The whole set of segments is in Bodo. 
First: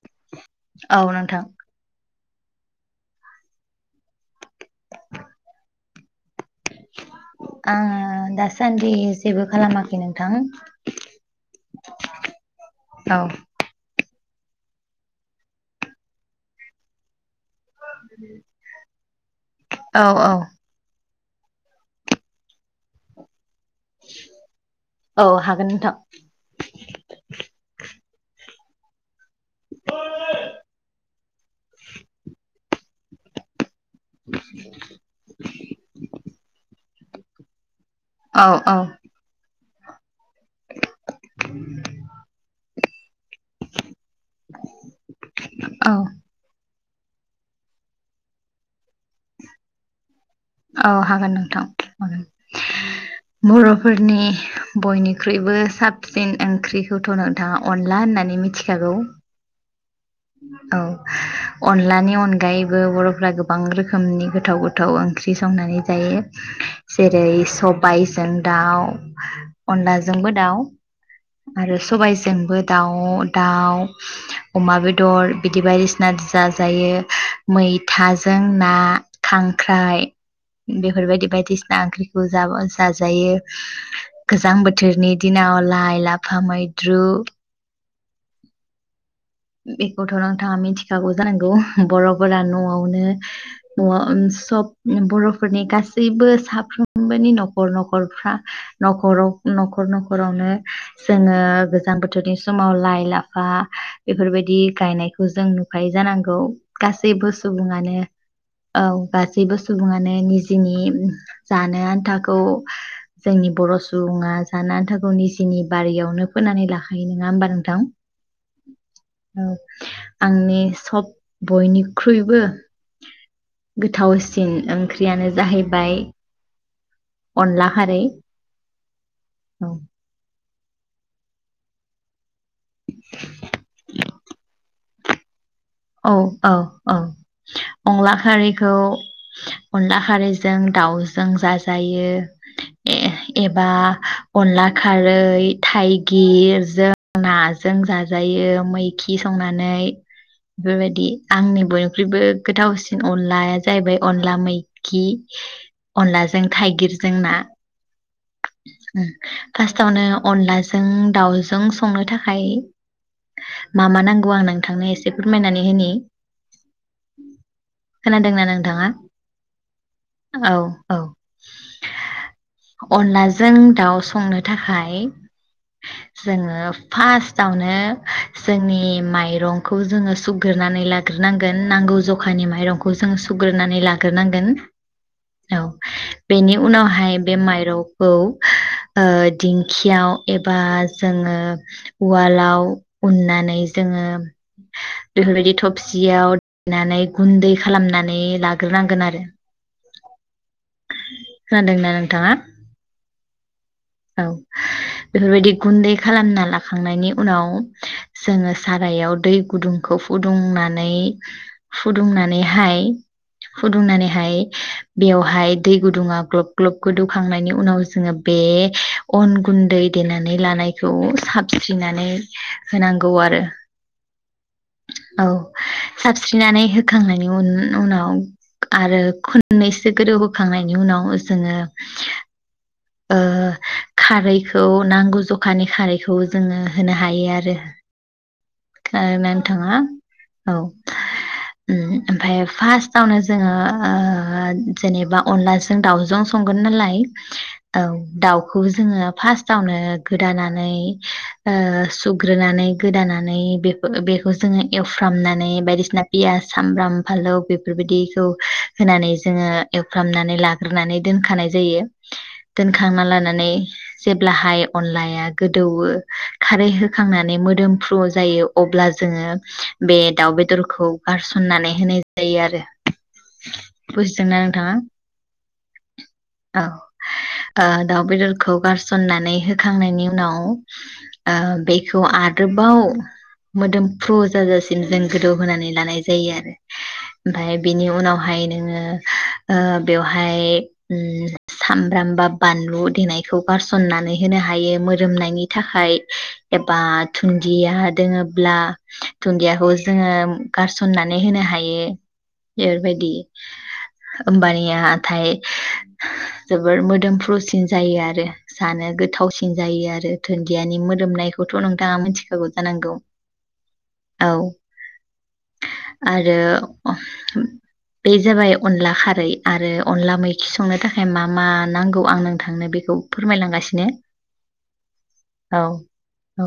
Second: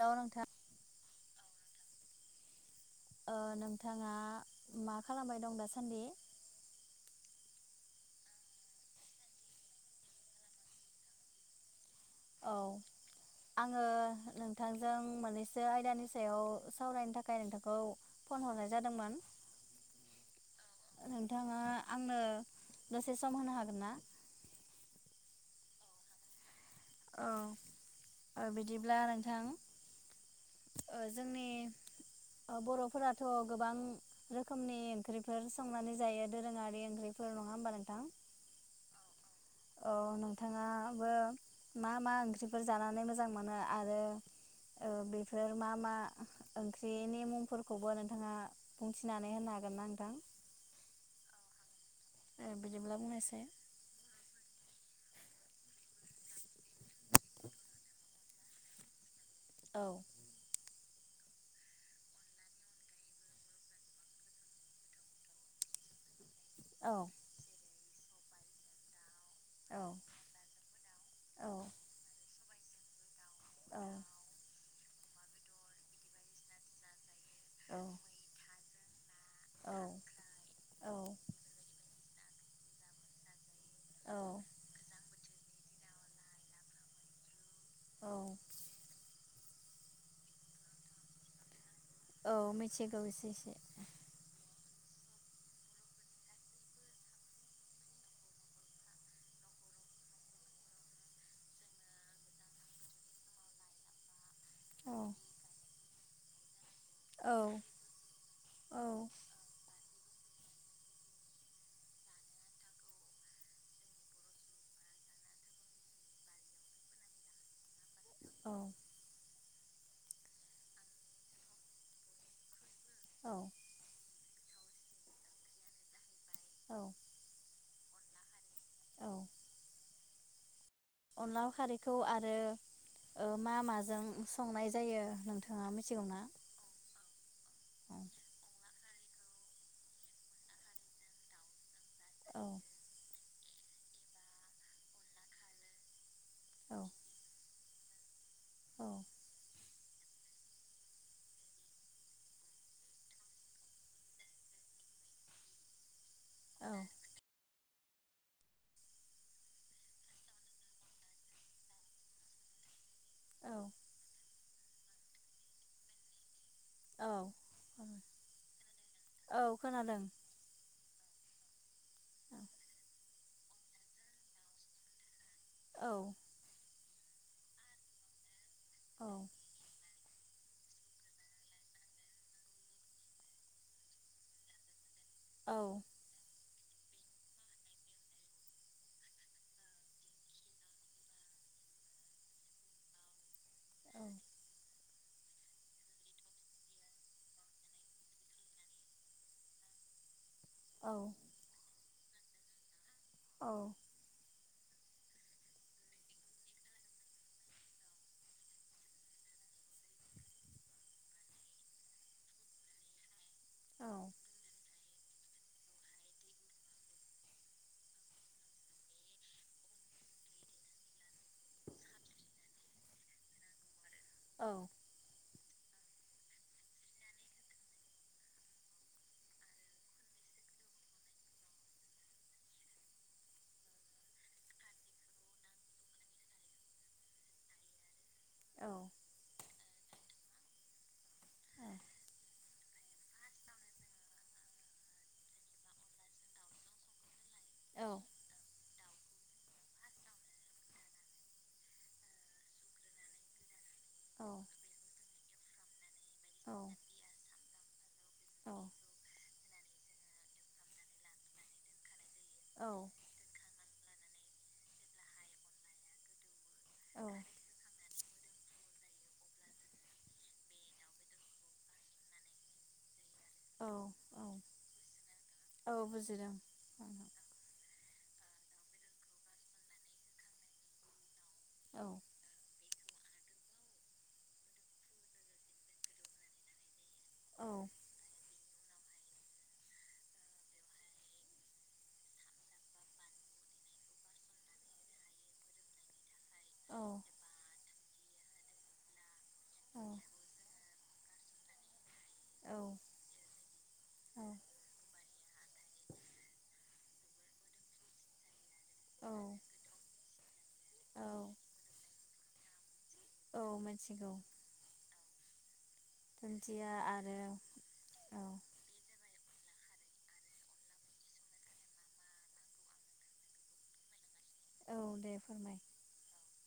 हेलौ नोंथां औ नोंथां नोंथाङा मा खालामबाय दं दासान्दि आङो दासान्दि जेबो खालामाखै नोंथां औ औ आङो नोंथांजों मोननैसो आयदानि सायाव सावरायनो थाखाय थाखाय नोंथांखौ फन हरनाय जादोंमोन औ औ नोंथाङा आंनो दसे सम होनो हाग गोनना औ हागोन नोंथां अह ओ बिदिब्ला नोंथां ओ जोंनि ओ बरफोरा थ गोबां रोखोमनि ओंख्रिफोर संनानै जायो दोरोङारि ओंख्रि [unintelligible] नङा ओमबा नोंथां औ औ अह नों नोंथाङाबो मा मा ओंख्रिफोर जानानै मोजां मोनो आरो ओ बेफोर मा औ मा ओं ओंख्रिनि मुंफोरखौबो नोंथाङा बुंथिनानै होनो हागोनना नोंथां अह हागोन नोंथां ओ बिदिब्ला बुंनायसाय बरफोरनि बयनि ख्रुइबो साबसिन ओंख्रिखौथ नोंथाङा अनला होननानै मिथिखागौ। औ औ अनलानि अनगायैबो बरफ्रा गोबां रोखोमनि गोथाव गोथाव ओंख्रि संनानै जायो। औ जेरै सब बायजों दाउ औ अनलाजोंबो दाउ औ आरो सबायजोंबो दाउ दाउ औ अमा बेद दर बिदि बायदिसिना जाजायो मैथाजों ना खांख्राइ औ औ बेफोरबायदि बायदिसिना ओंख्रिखौ जाबा जाजायो गोजां बोथोरनि दिनाव लाय लाफा मैद्रु औ बेखौथ नोंथाङा मिथिखागौ जानांगौ। औ बरफोरा मिथिगौ नआवनो एसे एसे नआव ओम सब बर'फोरनि गासैबो साफ्रोमबोनि नखर नखरफ्रा नखराव नखर नखरावनो जोङो गोजां बोथोरनि समाव लाइ लाफा बेफोरबायदि दि औ गायनायखौ जों नु बाय जानांगौ। गासैबो औ सुबुङानो औ गासैबो सु बुङानो निजिनि जानो आन्थाखौ जोंनि बर' सुबुङा जानो आन्थाखौ निजिनि बारियावनो फोननानै लाखायो नङा होमबा नोंथां। औ औ आंनि सब बयनिख्रुइबो औ गोथाव सिन ओंख्रियानो जाहैबाय औ अनला खारै औ। अनलाव खारैखौ आरो ओ मा माजों संनाय जायो नोंथां औ औ औ औ अनला खारैखौ अनला खारैजों दाउजों जा जायो औ [unintelligible] एबा अनला खारै थाइ गिर जों ना जों जाजायो औ मैखि संनानै बेफोरबायदि आंनि बयनिख्रुइबो गोथावसिन अनलाया जाहैबाय अनला मैखि। अनलाजों औ थाइगिरजों ना। उम फार्स्टावनो अनलाजों दावजों संनो थाखाय औ मा मा नांगौ आं नों थांनो एसे फोरमायनानै होनि। औ खोनादोंना नोंथाङा। औ खोनादों औ औ अनलाजों दाउ संनो थाखाय औ जोंङो फार्स्टआवनो जोंनि औ माइरंखौ जोङो सुग्रोनानै लाग्रोनांगोन नांगौ जखानि माइरंखौ जों सुग्रोनानै लाग्रोनांगोन। औ। बेनि उनावहाय बे माइ रंखौ दिंखियाव एबा जोङो उवालाव उननानै जोङो बेफोरबायदि थबसियाव देनानै गुन्दै खालामनानै लाग्रोनांगोन आरो। औ खोनादों ना नों थाङा। औ। औ बेफोरबायदि गुन्दै खालामना लाखांनायनि उनाव जोङो सारायाव दै गुदुंखौ फुदुंनानै फुदुंनानैहाय औ फुदुंनानै हाय बेवहाय दै गुदुङा ग्लब ग्लब गोदौखांनायनि उनाव जोङो बे अन गुन्दै देनानै लानायखौ साबस्रिनानै होनांगौ आरो। औ। औ साबस्रिनानै होखांनायनि उनाव आरो खननैसो गोदौ होखांनायनि उनाव जोङो खारैखौ नांगौ जखानि खारैखौ जोङो होनो हायो आरो। ओ नोंथाङा औ ओमफ्राय फार्स्टावनो जोङो जेनेबा अनलाजों दाावजों संगोन नालाय औ दाउ जोङो फार्स्टावनो गोदानानै ओ सुग्रोनानै गोदानानै बे बेखौ जोङो एवफ्रामनानै बायदिसिना पियास सामब्राम फालौ बेफोरबायदिखौ होनानै जोङो एवफ्रामनानै लाग्रोनानै दोनखानाय जायो। दोनखांना लाना जेब्लाहाय अनलाया गोदौओ खारै औ होखांनानै मोदोम फ्रु जायो अब्ला जोङो बे दाउ बेदरखौ गारसननानै होनाय जायो आरो। औ बुजिदोंना नोंथाङा औ बुजिदों औ। दाउ बेदरखौ गारसननानै होखांनायनि उनाव औ बेखौ आरोबाव मोदोमफ्रु जाजासिम जों गोदौ होनानै लानाय जायो आरो। औ ओमफाय औ बिनि उनावहाय नोङो ओ बेवहाय उम सामब्राम बा बानलु लु देनायखौ गारसनानै होनो हायो मोदोमनायनि थाखाय एबा दुन्दिया दोङोब्ला दुन्दियाखौ जोङो गारसन्नानै होनो हायो बेफोरबायदि ओमबानियाथाय जोबोर मोदोमफ्रु सिन जायो आरो। जानो औ गोथावसिन जायो आरो। धोनदियानि औ औ मोदोमनायखौथ' नोंथाङा मिथिखागौ जानांगौ। औ मिथिगौ। औ आरो दुन्दिया आरो बे औ जाबाय अनला खारै आरो अनला मैखि संनो थाखाय मा मा नांगौ आं नों थांनो बेखौ फोरमायलांगासिनो। औ दे फोरमाय। औ औ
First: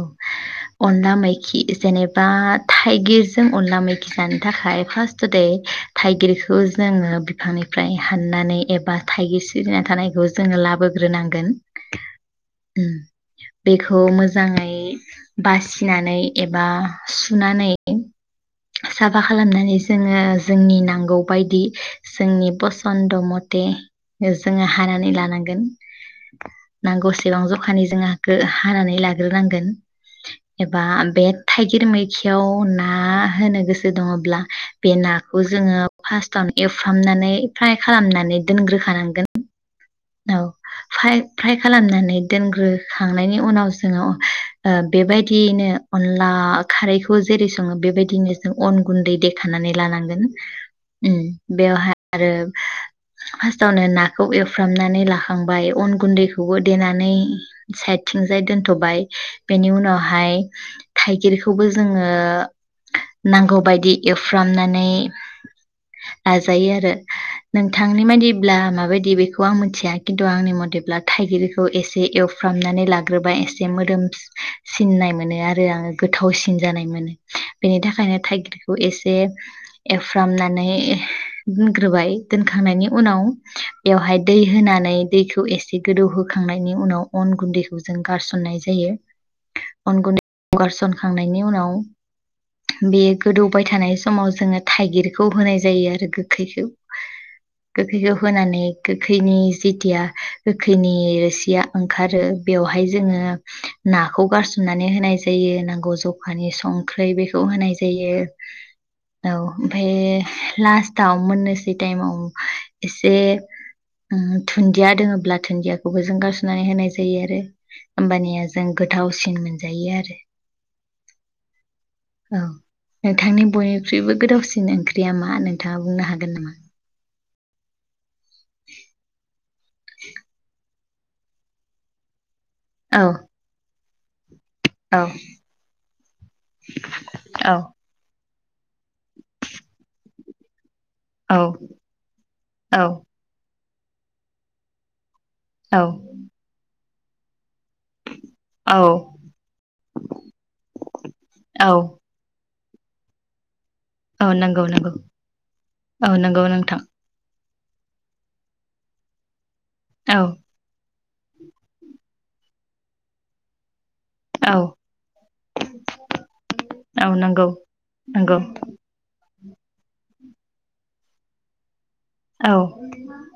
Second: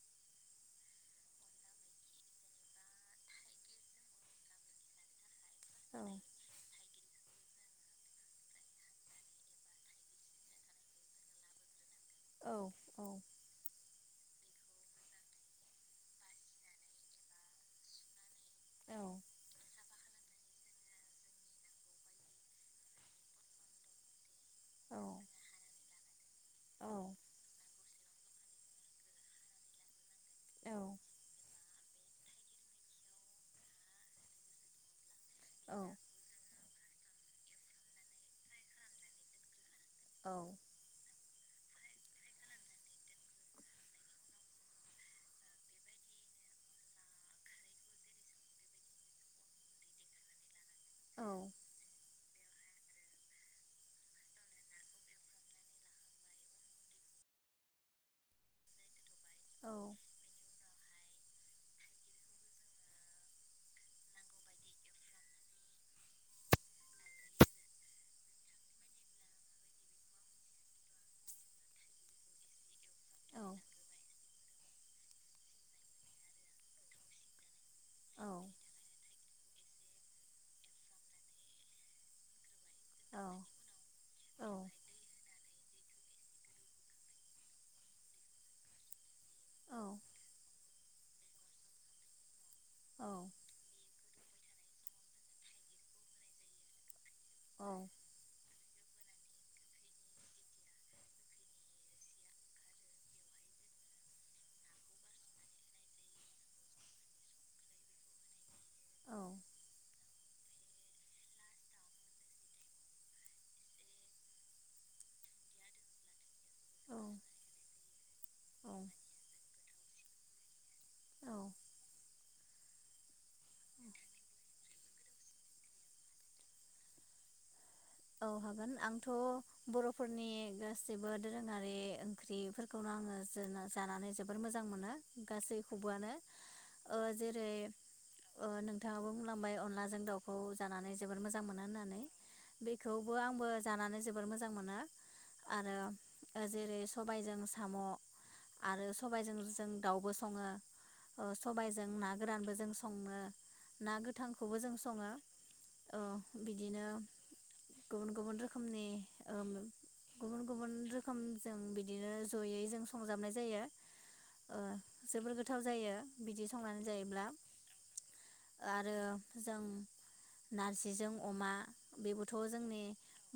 अनला मैखि जेनेबा थाइगिरजों अनला मैखि जानो थाखाय फार्स्ट टुडे औ थाइगिरखौ जोङो बिफांनिफ्राय हाननानै एबा थाइगिर सिरिनानै थानायखौ जोङो लाब होग्रोनांगोन। औ औ बेखौ मोजां मोजाङै बासिनानै एबा सुनानै औ साफा खालामनानै जोङो जोंनि नांगौ बायदि जोंनि फसन्द मथे जोङो औ हानानै लानांगोन। औ नांगौसेबां जखानि जोंहा खो हानानै लाग्रोनांगोन। औ एबा बेट थाइगिर मैखियाव ना होनो गोसो दङब्ला बे ना औ जोङो फास्स्टावनो एवफ्रामनानै फ्राय खालामनानै दोनग्रोखानांगोन। औ फ्राय। फ्राय खालामनानै दोनग्रोखांनायनि उनाव जोङो ओ बेबायदियैनो अनला खारैखौ जेरै सङो बेबायदियैनो जों अन गुन्दै देखनानै लानांगोन। उम बेवहाय आरो फार्स्टावनो नाखौ एव एवफ्रामनानै लाखांबाय अन गुन्दैखौबो देनानै साइदथिंजाय दोनथ'बाय बेनि उनावहाय थाइगिरखौबो जोङो नांगौबायायदि एवफ्रामनानै लाजायो आरो नोंथांनि बादिब्ला माबायदि बेखौ आं मिथिया खिन्थु आंनि मथेब्ला थाइगिरखौ एसे एवफ्रामनानै लाग्रोबा एसे मोदोम सिननाय मोनो आरो आङो गोथावसिन जानाय मोनो बेनि थाखायनो औ थाइगिरखौ एसे एवफ्रामनानै दोनग्रोबाय दोनखांनायनि उन उनाव बेवहाय दै होनानै दैखौ एसे गोदौहोखांनायनि उनाव अन गुन्दैखौ जों गारसननाय जायो अन गुन्दैखौ गारसनखांनायनि उनाव बे गोदौबाय थानाय समाव जोङो थाइगिरखौ होनाय जायो आरो गोखैखौ औ औ गोखैखौ होनानै गोखैनि जिथिया गोखैनि रोसिया ओंखारो बेवहाय जोङो नाखौ गारसोमनानै होनाय जायो नांगौ जखानि संख्रै बेखौ होनाय जायो औ ओमफाय लास्टाव मोननोसै टाइमाव एसे उम दुन्दिया दोङोब्ला दुन्दियाखौबो जों गारस'नानै होनाय जायो आरो होमबानिया जों गोथावसिन मोनजायो आरो। औ नोंथांनि बयनिख्रुइबो गोथावसिन ओंख्रिया मा नोंथाङा बुंनो हागोन नामा? औ हागोन आंथ' बर'फोरनि गासिबो दोरोङारि ओंख्रि औ [unintelligible] जोबोर मोजां मोनो औ गासैखौबोआनो ओ जेरै औ ओ नोंथाङाबो बुंलांबाय अनलाजों दाउखौ जानानै जोबोर मोजां मोनो होननानै। औ बेखौबो आंबो बो जानानै जोबोर मोजां मोनो। आरो ओ जेरै सबायजों साम' औ आरो सबायजों जों दाउबो सङो ओ औ सबायजों ना गोरानबो जों संनो। ना औ गोथांखौबो नंगौ जों नंगौ सङो ओ औ नंगौ नोंथां बिदिनो गुबुन गुबुन रोखोमनि ओ औ गुबुन गुबुन रो सम जों बिदिनो जयै जों संजाबनाय जायो। औ ओ जोबोर गोथाव जायो बिदि संनानै औ जायोब्ला। नंगौ नंगौ आरो जों नारजिजों अमा। थ' औ जोंनि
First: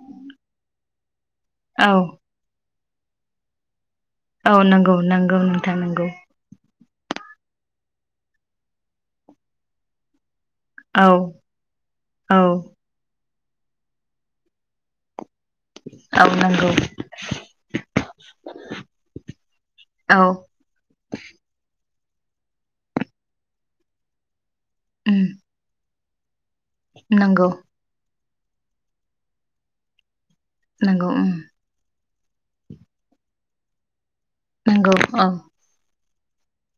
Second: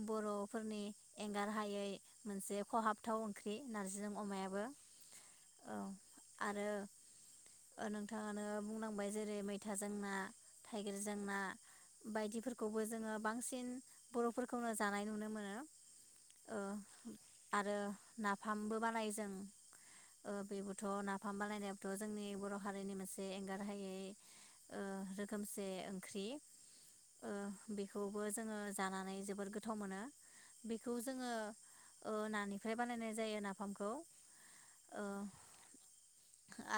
बर'फोरनि एंगार हायै औ मोनसे खहाबथाव ओंख्रि नारजिजों औ अमायाबो नंगौ नंगौ नोंथां नंगौ। ओ नोंथाङानो बुंनांबाय जेरै मैथाजों ना। औ थाइगिरजों ना औ बायदिफोरखौबो जोङो बांसिन बर'फोरखौनो जानाय नुनो मोनो। औ आरो नंगौ ओ आरो नाफामबो बानायो जों औ ओ बेबोथ' नाफाम बानायनाय थ' जोंनि बर' हारिनि मोनसे एंगारहायै ओ उम रोखोमसे ओं ख्रि। ओ नंगौ बेखौ। बो जोङो। जानानै जोबोर गोथाव मोनो। बेखौ नंगौ जोङो उम ओ नानिफ्राय बानायनाय जायो नाफामखौ। नंगौ ओ औ।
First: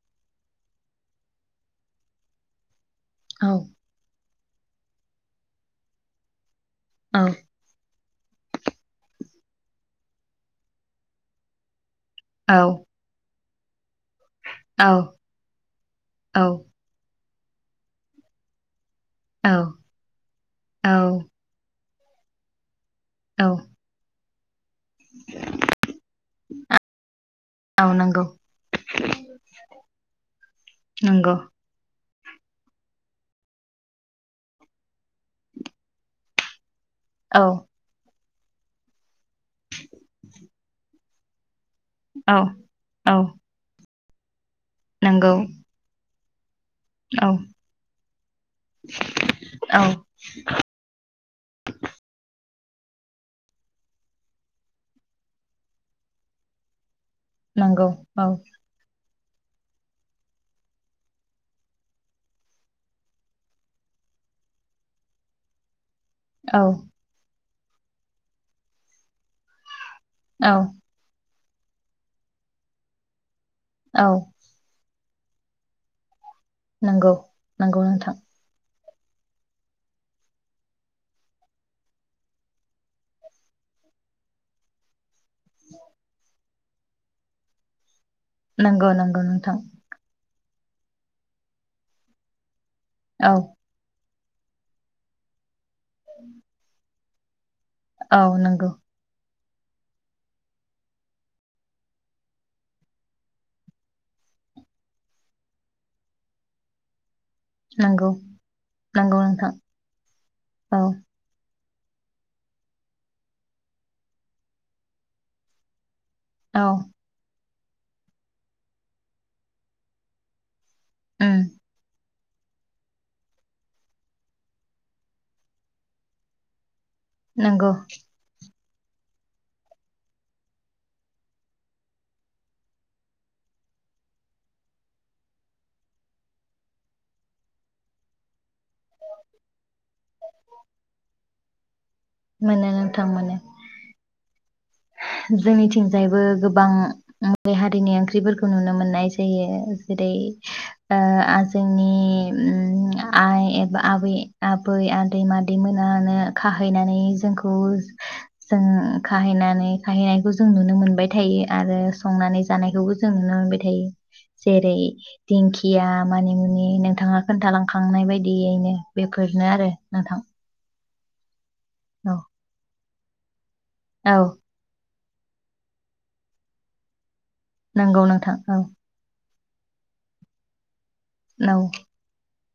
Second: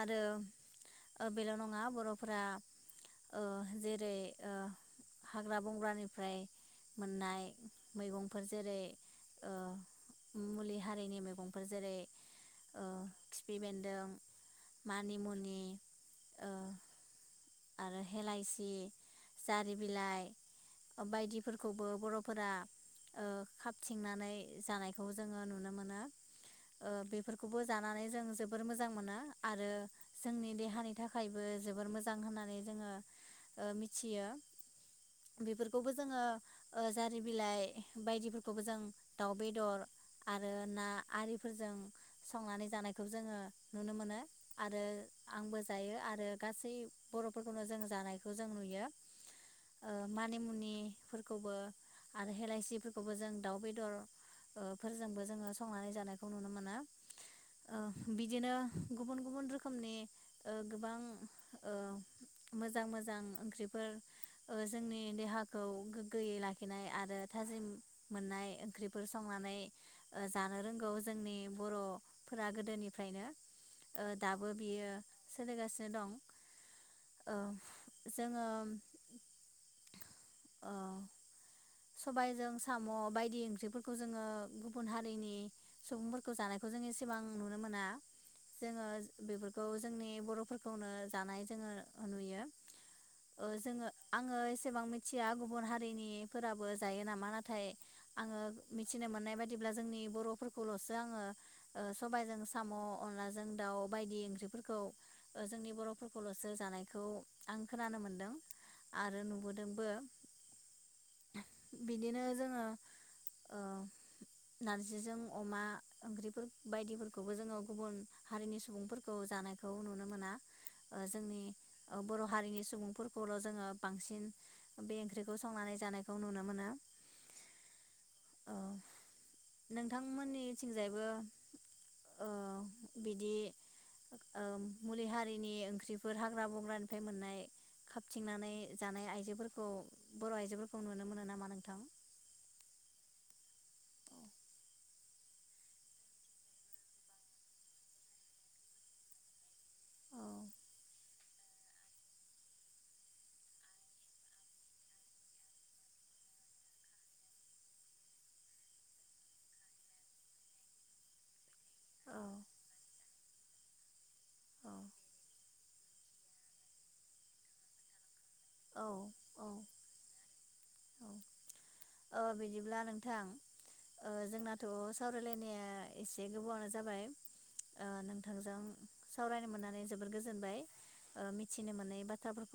आरो बेल' नङा बर'फोरा ओ औ जेरै हाग्रा बंग्रानिफ्राय औ मोननाय मैगंफोर जेरै ओ मुलि हारिनि मैगंफोर जेरै औ ओ खिफि बेन्दों औ मानि मुनि औ ओ आरो हेलायसि। औ जारि बिलाइ औ बायदिफोरखौ बो बर'फोरा ओ औ खाबथिंनानै जानायखौ जोङो नुनो मोनो ओ बेफोरखौबो औ जानानै जों नंगौ जोबोर मोजां मोनो आरो जोंनि देहानि नंगौ थाखायबो जोबोर मो मोजां होननानै जोङो ओ मिथियो बेफोरखौबो जोङो ओ जारि औ बिलाइ बायदि खौबोजों दाउ बेदर आरो ना आरि फोरजों औ संनानै जानायखौ औ जोङो नुनो मोनो। आरो नंगौ आंबो जायो आरो गासै औ बर'फोरखौनो जों जानायखौ जों नुयो औ ओ मानिमुनिफोर खौबो आरो हेलायसिफोरखौबो जों दाउ बेदर फोरजोंबो जोङो संनानै जानायखौ नुनो मोनो। ओ नंगौ औ बिदिनो गुबुन गुबुन रोखोमनि ओ गोबां ओ मोजां मोजां ओंख्रिफोर ओ जोंनि देहाखौ गोगोयै औ लाखिनाय आरो थाजिम मोननाय ओंख्रिफोर संनानै औ जानो रोंगौ जोंनि बर' फोरा गोदोनिफ्रायनो ओ औ दाबो बेयो सोलिगासिनो दं नंगौ औ नंगौ नोंथां जोङो औ सबायजों साम' बायदि ओंख्रिफोरखौ जोङो गुबुन हारिनि सुबुंफोरखौ जानायखौ जों एसेबां नुनो मोना जोङो नंगौ नंगौ नोंथां बेफोरखौ जोंनि बर'फोर खौनो जानाय जोङो नुयो औ ओ जोङो आङो एसेबां मिथिया गुबुन हारिनि फोराबो जायो नामा ना थाय औ आङो नंगौ मिथिनो मोननाय बाय दिब्ला जोंनि बर'फोरखौल'सो आङो सबायजों साम' अनलाजों दाउ बायदि ओंख्रिफोरखौ जोंनि बर'फोरखौल'सो जानायखौ आं खोनानो नंगौ मोनदों आरो नंगौ नोंथां नुबोदोंबो औ बिदिनो जोङो ओ नारजिजों अमा ओंख्रिफोर औ बायदिफोरखौबो जोङो गुबुन हारिनि सुबुंफोरखौ जानायखौ नुनो मोना ओ उम जोंनि औ बर' हारिनि सुबुंफोरखौल' जोङो बांसिन बे ओंख्रिखौ संनानै जानाय खौ नुनो मोनो। नंगौ ओ नोंथांमोननिथिंजायबो ओ बिदि ओ मुलि हारिनि ओंख्रिफोर हाग्रा बंग्रानिफ्राय मोननाय खाबथिंनानै जानाय आइजोफोरखौ बर' आइजोफोर खौ नुनो मोनो नामा नोंथां? मोनो नोंथां मोनो। जोंनिथिंजायबो गोबां मुलि हारिनि ओंख्रिफोरखौ नुनो मोननाय जायो औ जेरै- ओ जोंनि ओम आइ एबा आबै आबै आदै मादै मोनानो खाहैनानै जोंखौ जों खाहैनानै खाहैनायखौ जों नुनो मोनबाय थायो आरो औ संनानै जानायखौबो जों नुनो मोनबाय थायो औ जेरै- दिंखिया मानि मुनि नोंथाङा खोन्थालांखांनाय बायदि यैनो औ बेफोरनो औ आरो नोंथां। औ औ ओ बिदिब्ला नों थां ओ औ जोंनाथ' सावरायलायनाया एसे गोबावानो जाबाय। ओ नंगौ नोंथां नोंथांजों औ सावरायनो मोननानै जोबोर गोजोनबाय। ओ औ मिथिनो मोनै बाथ्राफोरखौ